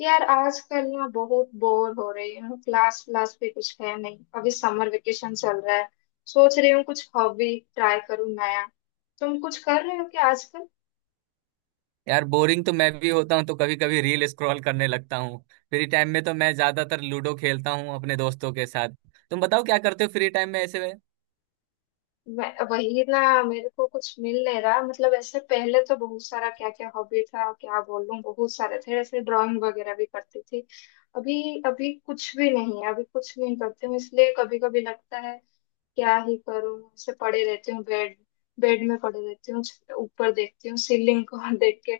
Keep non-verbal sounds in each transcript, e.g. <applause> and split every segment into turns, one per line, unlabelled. यार आजकल ना बहुत बोर हो रही हूँ। क्लास क्लास भी कुछ है नहीं, अभी समर वेकेशन चल रहा है। सोच रही हूँ कुछ हॉबी ट्राई करूँ नया। तुम कुछ कर रहे हो क्या आजकल?
यार बोरिंग तो मैं भी होता हूँ, तो कभी कभी रील स्क्रॉल करने लगता हूँ। फ्री टाइम में तो मैं ज्यादातर लूडो खेलता हूँ अपने दोस्तों के साथ। तुम बताओ क्या करते हो फ्री टाइम में ऐसे में।
वही ना, मेरे को कुछ मिल नहीं रहा, मतलब ऐसे पहले तो बहुत सारा क्या क्या हॉबी था, क्या बोलूं, बहुत सारे थे ऐसे, ड्राइंग वगैरह भी करती थी। अभी अभी कुछ भी नहीं है, अभी कुछ नहीं करती हूँ, इसलिए कभी कभी लगता है क्या ही करूं, ऐसे पड़े रहती हूँ बेड। बेड में पड़े रहती हूँ। ऊपर देखती हूँ सीलिंग को <laughs> देख के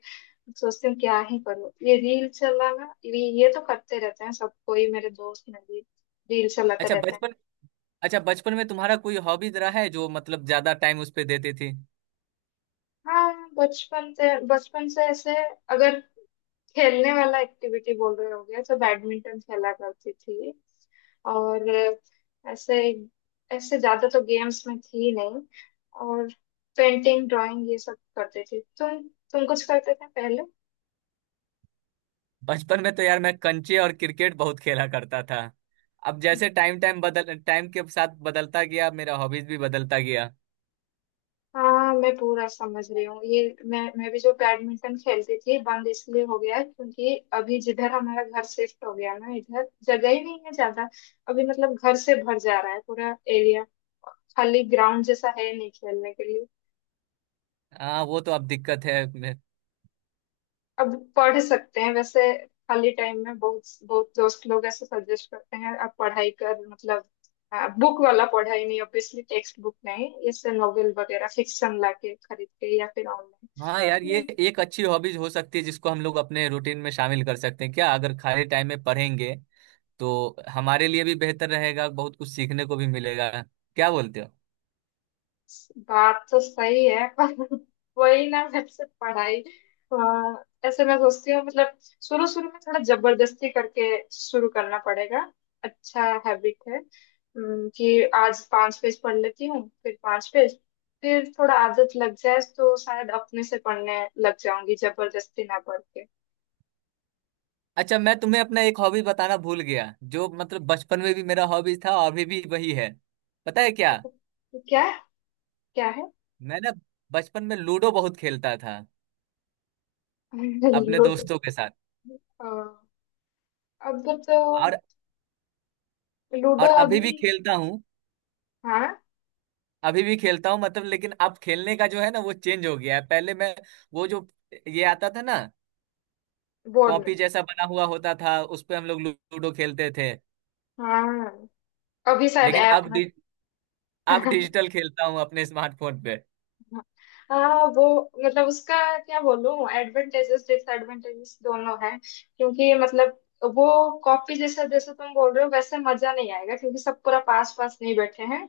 सोचती हूँ क्या ही करूँ। ये रील चलाना ये तो करते रहते हैं सब, कोई मेरे दोस्त में भी रील चलाते
अच्छा
रहते हैं।
बचपन अच्छा बचपन में तुम्हारा कोई हॉबी रहा है जो मतलब ज्यादा टाइम उस पे देती थी?
हाँ, बचपन से ऐसे अगर खेलने वाला एक्टिविटी बोल रहे हो गया तो बैडमिंटन खेला करती थी। और ऐसे ऐसे ज्यादा तो गेम्स में थी नहीं। और पेंटिंग ड्राइंग ये सब करते थे तुम? तुम कुछ करते थे पहले?
बचपन में तो यार मैं कंचे और क्रिकेट बहुत खेला करता था। अब जैसे टाइम टाइम बदल टाइम के साथ बदलता गया, मेरा हॉबीज भी बदलता गया।
हाँ, मैं पूरा समझ रही हूँ ये। मैं भी जो बैडमिंटन खेलती थी बंद इसलिए हो गया है, क्योंकि अभी जिधर हमारा घर शिफ्ट हो गया ना, इधर जगह ही नहीं है ज्यादा। अभी मतलब घर से भर जा रहा है पूरा एरिया। खाली ग्राउंड जैसा है नहीं खेलने के लिए।
हाँ वो तो अब दिक्कत है।
अब पढ़ सकते हैं वैसे, खाली टाइम में। बहुत बहुत दोस्त लोग ऐसे सजेस्ट करते हैं, आप पढ़ाई कर, मतलब बुक वाला पढ़ाई नहीं ऑब्वियसली, टेक्स्ट बुक नहीं, इससे नॉवेल वगैरह फिक्शन लाके खरीद के या फिर ऑनलाइन।
हाँ यार ये एक अच्छी हॉबीज हो सकती है जिसको हम लोग अपने रूटीन में शामिल कर सकते हैं क्या। अगर खाली टाइम में पढ़ेंगे तो हमारे लिए भी बेहतर रहेगा, बहुत कुछ सीखने को भी मिलेगा। क्या बोलते हो?
बात तो सही है पर <laughs> वही ना, वैसे पढ़ाई ऐसे मैं सोचती हूँ, मतलब शुरू शुरू में थोड़ा जबरदस्ती करके शुरू करना पड़ेगा। अच्छा हैबिट है कि आज पांच पेज पढ़ लेती हूँ, फिर 5 पेज, फिर थोड़ा आदत लग जाए तो शायद अपने से पढ़ने लग जाऊंगी, जबरदस्ती ना पढ़ के।
अच्छा मैं तुम्हें अपना एक हॉबी बताना भूल गया, जो मतलब बचपन में भी मेरा हॉबी था और अभी भी वही है। पता है क्या?
क्या? क्या है?
मैं ना बचपन में लूडो बहुत खेलता था
<laughs>
अपने
लूडो।
दोस्तों के साथ।
अ, अब तो
और
लूडो
और अभी भी
अभी?
खेलता हूँ।
हाँ,
अभी भी खेलता हूँ मतलब, लेकिन अब खेलने का जो है ना वो चेंज हो गया है। पहले मैं, वो जो, ये आता था ना,
बोर्ड में।
कॉपी जैसा बना हुआ होता था उस पे हम लोग लूडो खेलते थे।
हाँ, अभी शायद
लेकिन
ऐप में।
अब डिजिटल खेलता हूँ अपने स्मार्टफोन पे।
<laughs> हाँ, वो मतलब उसका क्या बोलूं, एडवांटेजेस डिसएडवांटेजेस दोनों हैं, क्योंकि मतलब वो कॉपी जैसा जैसे तुम बोल रहे हो वैसे मजा नहीं आएगा क्योंकि सब पूरा पास पास नहीं बैठे हैं।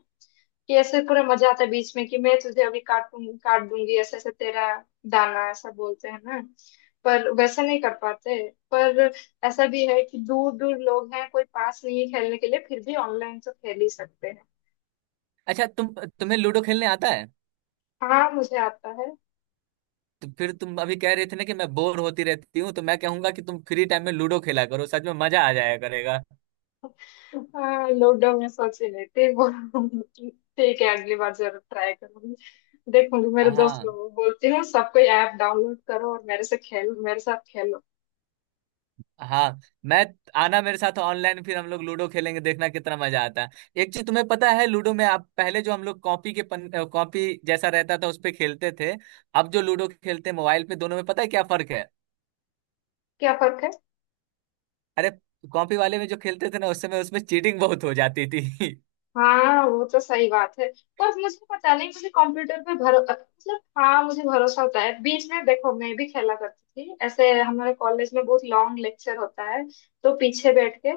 कि ऐसे पूरा मजा आता है बीच में, कि मैं तुझे अभी काटूं, काट दूंगी ऐसे ऐसे तेरा दाना, ऐसा बोलते हैं ना। पर वैसे नहीं कर पाते। पर ऐसा भी है कि दूर दूर लोग हैं, कोई पास नहीं है खेलने के लिए, फिर भी ऑनलाइन तो खेल ही सकते हैं।
अच्छा तुम्हें लूडो खेलने आता है?
हाँ, मुझे आता है।
तो फिर तुम अभी कह रहे थे ना कि मैं बोर होती रहती हूँ, तो मैं कहूंगा कि तुम फ्री टाइम में लूडो खेला करो, सच में मजा आ जाया करेगा।
हाँ, लॉकडाउन में सोच ही नहीं थी, ठीक है, अगली बार जरूर ट्राई करूंगी। देखूंगी, मेरे दोस्त
हाँ।
लोगों को बोलती हूँ सबको, ऐप डाउनलोड करो और मेरे से खेल, मेरे साथ खेलो।
हाँ। मैं आना मेरे साथ ऑनलाइन, फिर हम लोग लूडो खेलेंगे, देखना कितना मजा आता है। एक चीज तुम्हें पता है, लूडो में आप पहले जो हम लोग कॉपी के पन कॉपी जैसा रहता था उस पे खेलते थे, अब जो लूडो खेलते हैं मोबाइल पे, दोनों में पता है क्या फर्क है?
क्या फर्क है?
अरे कॉपी वाले में जो खेलते थे ना उस समय उसमें चीटिंग बहुत हो जाती थी। <laughs>
हाँ, वो तो सही बात है। पर मुझे पता नहीं, मुझे कंप्यूटर पे भरो मतलब, हाँ, मुझे भरोसा होता है। बीच में देखो, मैं भी खेला करती थी ऐसे, हमारे कॉलेज में बहुत लॉन्ग लेक्चर होता है तो पीछे बैठ के,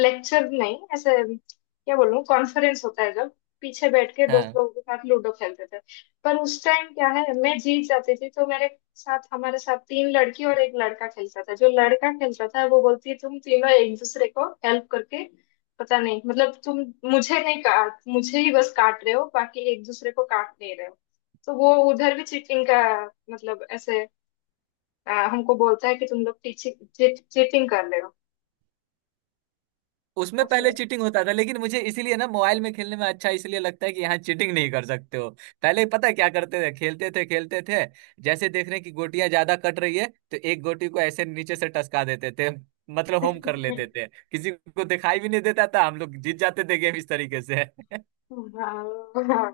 लेक्चर नहीं ऐसे क्या बोलूं कॉन्फ्रेंस होता है जब, पीछे बैठ के दोस्त
हाँ।
लोगों के साथ लूडो खेलते थे। पर उस टाइम क्या है, मैं जीत जाती थी तो मेरे साथ हमारे साथ तीन लड़की और एक लड़का खेलता था। जो लड़का खेलता था वो बोलती है, तुम तीनों एक दूसरे को हेल्प करके, पता नहीं मतलब, तुम मुझे नहीं काट, मुझे ही बस काट रहे हो, बाकी एक दूसरे को काट नहीं रहे हो, तो वो उधर भी चीटिंग का मतलब ऐसे हमको बोलता है कि तुम लोग चीटिंग कर रहे हो
उसमें पहले
ऐसे।
चीटिंग होता था, लेकिन मुझे इसीलिए ना मोबाइल में खेलने में अच्छा इसलिए लगता है कि यहाँ चीटिंग नहीं कर सकते हो। पहले पता है क्या करते थे? खेलते थे खेलते थे, जैसे देख रहे हैं कि गोटियां ज्यादा कट रही है तो एक गोटी को ऐसे नीचे से टसका देते थे, मतलब होम कर लेते
हाँ,
थे, किसी को दिखाई भी नहीं देता था, हम लोग जीत जाते थे गेम इस तरीके से। <laughs>
हाँ,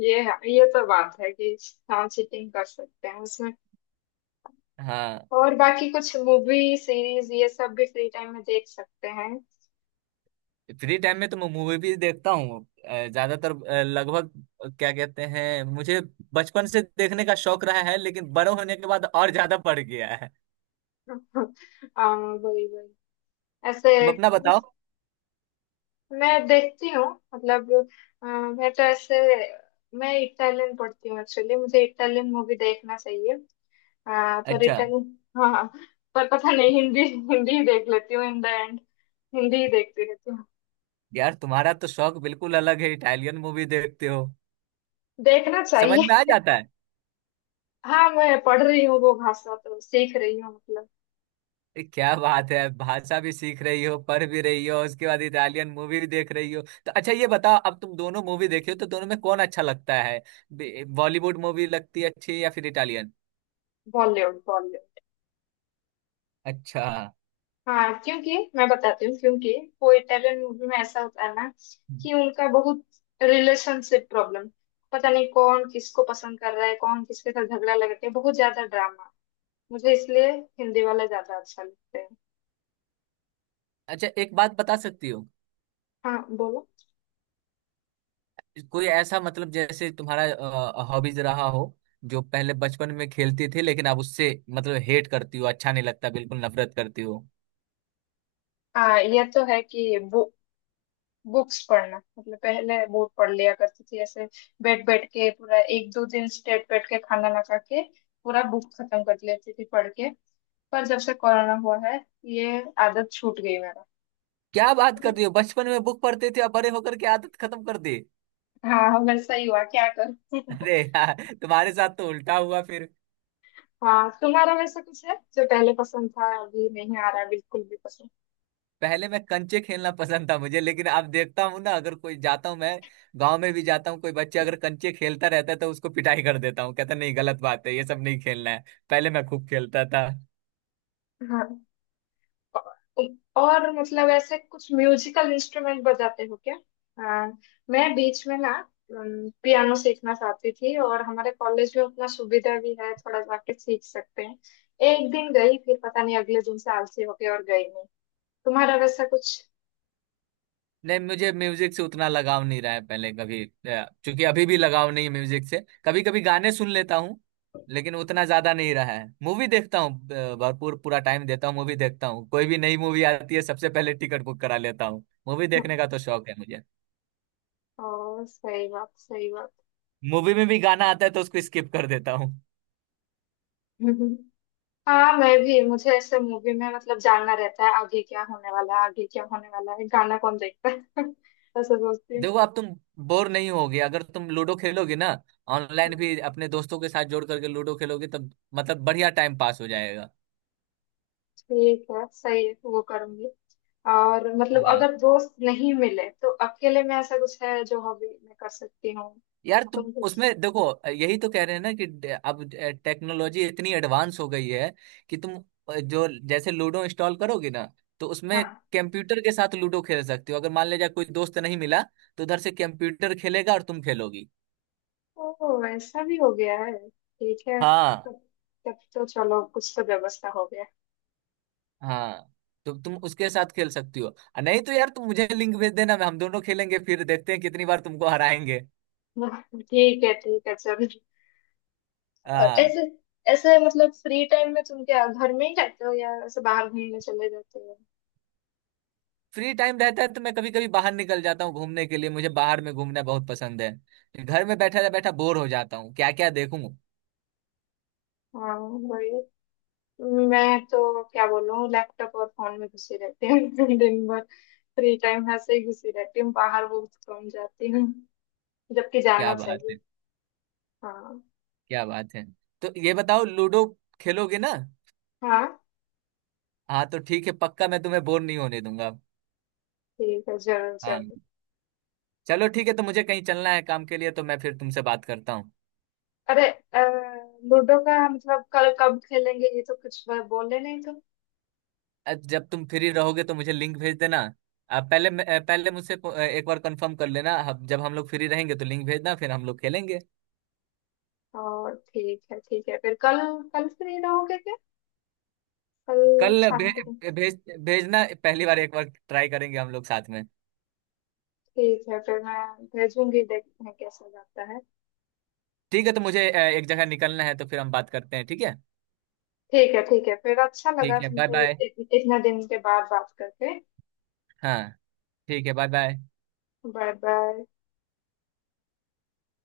ये है। ये तो बात है कि हाँ, चीटिंग कर सकते हैं उसमें।
हाँ।
और बाकी कुछ मूवी सीरीज ये सब भी फ्री टाइम में देख सकते हैं।
फ्री टाइम में तो मैं मूवी भी देखता हूँ। ज्यादातर, लगभग, क्या कहते हैं, मुझे बचपन से देखने का शौक रहा है, लेकिन बड़े होने के बाद और ज्यादा बढ़ गया है।
<laughs> वही वही ऐसे
तुम अपना बताओ।
मैं देखती हूँ, मतलब मैं तो ऐसे, मैं इटालियन पढ़ती हूँ एक्चुअली, मुझे इटालियन मूवी देखना चाहिए। अ, पर
अच्छा।
इटालियन, हाँ, पर पता नहीं, हिंदी हिंदी ही देख लेती हूँ इन द एंड। हिंदी ही देखती रहती हूँ,
यार तुम्हारा तो शौक बिल्कुल अलग है, इटालियन मूवी देखते हो,
देखना
समझ में आ
चाहिए।
जाता है।
हाँ, मैं पढ़ रही हूँ, वो भाषा तो सीख रही हूँ, मतलब
क्या बात है, भाषा भी सीख रही हो, पढ़ भी रही हो, उसके बाद इटालियन मूवी भी देख रही हो। तो अच्छा ये बताओ, अब तुम दोनों मूवी देखे हो तो दोनों में कौन अच्छा लगता है, बॉलीवुड मूवी लगती है अच्छी या फिर इटालियन?
बॉलीवुड, बॉलीवुड।
अच्छा।
हाँ, क्योंकि मैं बताती हूँ, क्योंकि वो इटालियन मूवी में ऐसा होता है ना, कि उनका बहुत रिलेशनशिप प्रॉब्लम, पता नहीं कौन किसको पसंद कर रहा है, कौन किसके साथ झगड़ा लगा के, बहुत ज्यादा ड्रामा, मुझे इसलिए हिंदी वाला ज्यादा अच्छा लगता है।
अच्छा एक बात बता सकती हो,
हाँ बोलो।
कोई ऐसा मतलब जैसे तुम्हारा हॉबीज रहा हो जो पहले बचपन में खेलती थी, लेकिन अब उससे मतलब हेट करती हो, अच्छा नहीं लगता बिल्कुल, नफरत करती हो?
हाँ, ये तो है कि बुक्स पढ़ना, मतलब पहले बहुत पढ़ लिया करती थी, ऐसे बैठ बैठ के पूरा एक दो दिन स्ट्रेट बैठ के खाना ना खा के पूरा बुक खत्म कर लेती थी पढ़ के। पर जब से कोरोना हुआ है, ये आदत छूट गई मेरा।
क्या बात करती हो, बचपन में बुक पढ़ते थे, अब बड़े होकर के आदत खत्म कर दी।
हाँ, वैसा ही हुआ, क्या करूं। <laughs>
अरे यार। तुम्हारे साथ तो उल्टा हुआ फिर।
हाँ, तुम्हारा वैसा कुछ है जो पहले पसंद था, अभी नहीं आ रहा है बिल्कुल भी पसंद?
पहले मैं कंचे खेलना पसंद था मुझे, लेकिन अब देखता हूँ ना, अगर कोई जाता हूँ मैं, गांव में भी जाता हूँ, कोई बच्चा अगर कंचे खेलता रहता है तो उसको पिटाई कर देता हूँ, कहता नहीं, गलत बात है, ये सब नहीं खेलना है। पहले मैं खूब खेलता था।
हाँ, औ- और मतलब ऐसे कुछ म्यूजिकल इंस्ट्रूमेंट बजाते हो क्या? हाँ, मैं बीच में ना पियानो सीखना चाहती थी और हमारे कॉलेज में उतना सुविधा भी है, थोड़ा जाके सीख सकते हैं। एक दिन गई, फिर पता नहीं अगले दिन से आलसी हो गई और गई नहीं। तुम्हारा वैसा कुछ?
नहीं, मुझे म्यूजिक से उतना लगाव नहीं रहा है पहले कभी, क्योंकि अभी भी लगाव नहीं है म्यूजिक से। कभी कभी गाने सुन लेता हूँ, लेकिन उतना ज्यादा नहीं रहा है। मूवी देखता हूँ, भरपूर पूरा टाइम देता हूँ, मूवी देखता हूँ। कोई भी नई मूवी आती है सबसे पहले टिकट बुक करा लेता हूँ, मूवी देखने का
<laughs>
तो शौक है मुझे।
ओ सही बात, सही बात।
मूवी में भी गाना आता है तो उसको स्किप कर देता हूँ।
<laughs> हाँ, मैं भी, मुझे ऐसे मूवी में मतलब जानना रहता है आगे क्या होने वाला है, आगे क्या होने वाला है, गाना कौन देखता है। <laughs> ऐसा सोचती हूँ।
देखो अब तुम बोर नहीं होगे अगर तुम लूडो खेलोगे ना, ऑनलाइन
हाँ।
भी अपने दोस्तों के साथ जोड़ करके लूडो खेलोगे, तब मतलब बढ़िया टाइम पास हो जाएगा।
ठीक है, सही है, वो करूंगी। और मतलब
हाँ।
अगर दोस्त नहीं मिले तो अकेले में ऐसा कुछ है जो हॉबी मैं कर सकती हूँ?
यार तुम
तुम कुछ?
उसमें देखो, यही तो कह रहे हैं ना कि अब टेक्नोलॉजी इतनी एडवांस हो गई है कि तुम, जो जैसे लूडो इंस्टॉल करोगे ना, तो उसमें
हाँ।
कंप्यूटर के साथ लूडो खेल सकते हो। अगर मान लीजिए कोई दोस्त नहीं मिला, तो उधर से कंप्यूटर खेलेगा और तुम खेलोगी।
ओ, ऐसा भी हो गया है? ठीक है तब।
हाँ।
तब तो चलो, कुछ तो व्यवस्था हो गया।
हाँ तो तुम उसके साथ खेल सकती हो। नहीं तो यार तुम मुझे लिंक भेज देना, मैं हम दोनों खेलेंगे, फिर देखते हैं कितनी बार तुमको हराएंगे।
<laughs> ठीक है, ठीक है, चलो। और
हाँ।
ऐसे ऐसे मतलब फ्री टाइम में तुम क्या घर में ही रहते हो या ऐसे बाहर घूमने चले जाते हो?
फ्री टाइम रहता है तो मैं कभी कभी बाहर निकल जाता हूँ घूमने के लिए, मुझे बाहर में घूमना बहुत पसंद है। घर में बैठा बैठा बोर हो जाता हूँ, क्या क्या देखूं।
हाँ, बढ़िया। मैं तो क्या बोलूँ, लैपटॉप और फोन में घुसी रहती हूँ। <laughs> दिन भर फ्री टाइम ऐसे ही घुसी रहती हूँ, बाहर बहुत कम जाती हूँ, जबकि
क्या
जाना
बात है।
चाहिए। हाँ।
क्या बात है। तो ये बताओ, लूडो खेलोगे ना?
हाँ,
हाँ तो ठीक है, पक्का मैं तुम्हें बोर नहीं होने दूंगा।
ठीक है, जरूर
हाँ।
जरूर।
चलो ठीक है, तो मुझे कहीं चलना है काम के लिए, तो मैं फिर तुमसे बात करता हूँ।
अरे लूडो का मतलब कल कब खेलेंगे, ये तो कुछ बोले नहीं तो?
जब तुम फ्री रहोगे तो मुझे लिंक भेज देना। आप पहले, पहले मुझसे एक बार कंफर्म कर लेना, जब हम लोग फ्री रहेंगे तो लिंक भेजना, फिर हम लोग खेलेंगे।
और ठीक है, ठीक है, फिर कल। कल फ्री रहोगे क्या? कल
कल भे,
शाम को।
भेज भेजना, पहली बार एक बार ट्राई करेंगे हम लोग साथ में।
ठीक है फिर मैं भेजूंगी, देखते हैं कैसा जाता है।
ठीक है, तो मुझे एक जगह निकलना है, तो फिर हम बात करते हैं, ठीक है।
ठीक है, ठीक है, फिर अच्छा लगा
ठीक है बाय
तुमसे
बाय।
इतना दिन के बाद बात करके।
हाँ। ठीक है बाय बाय।
Bye bye.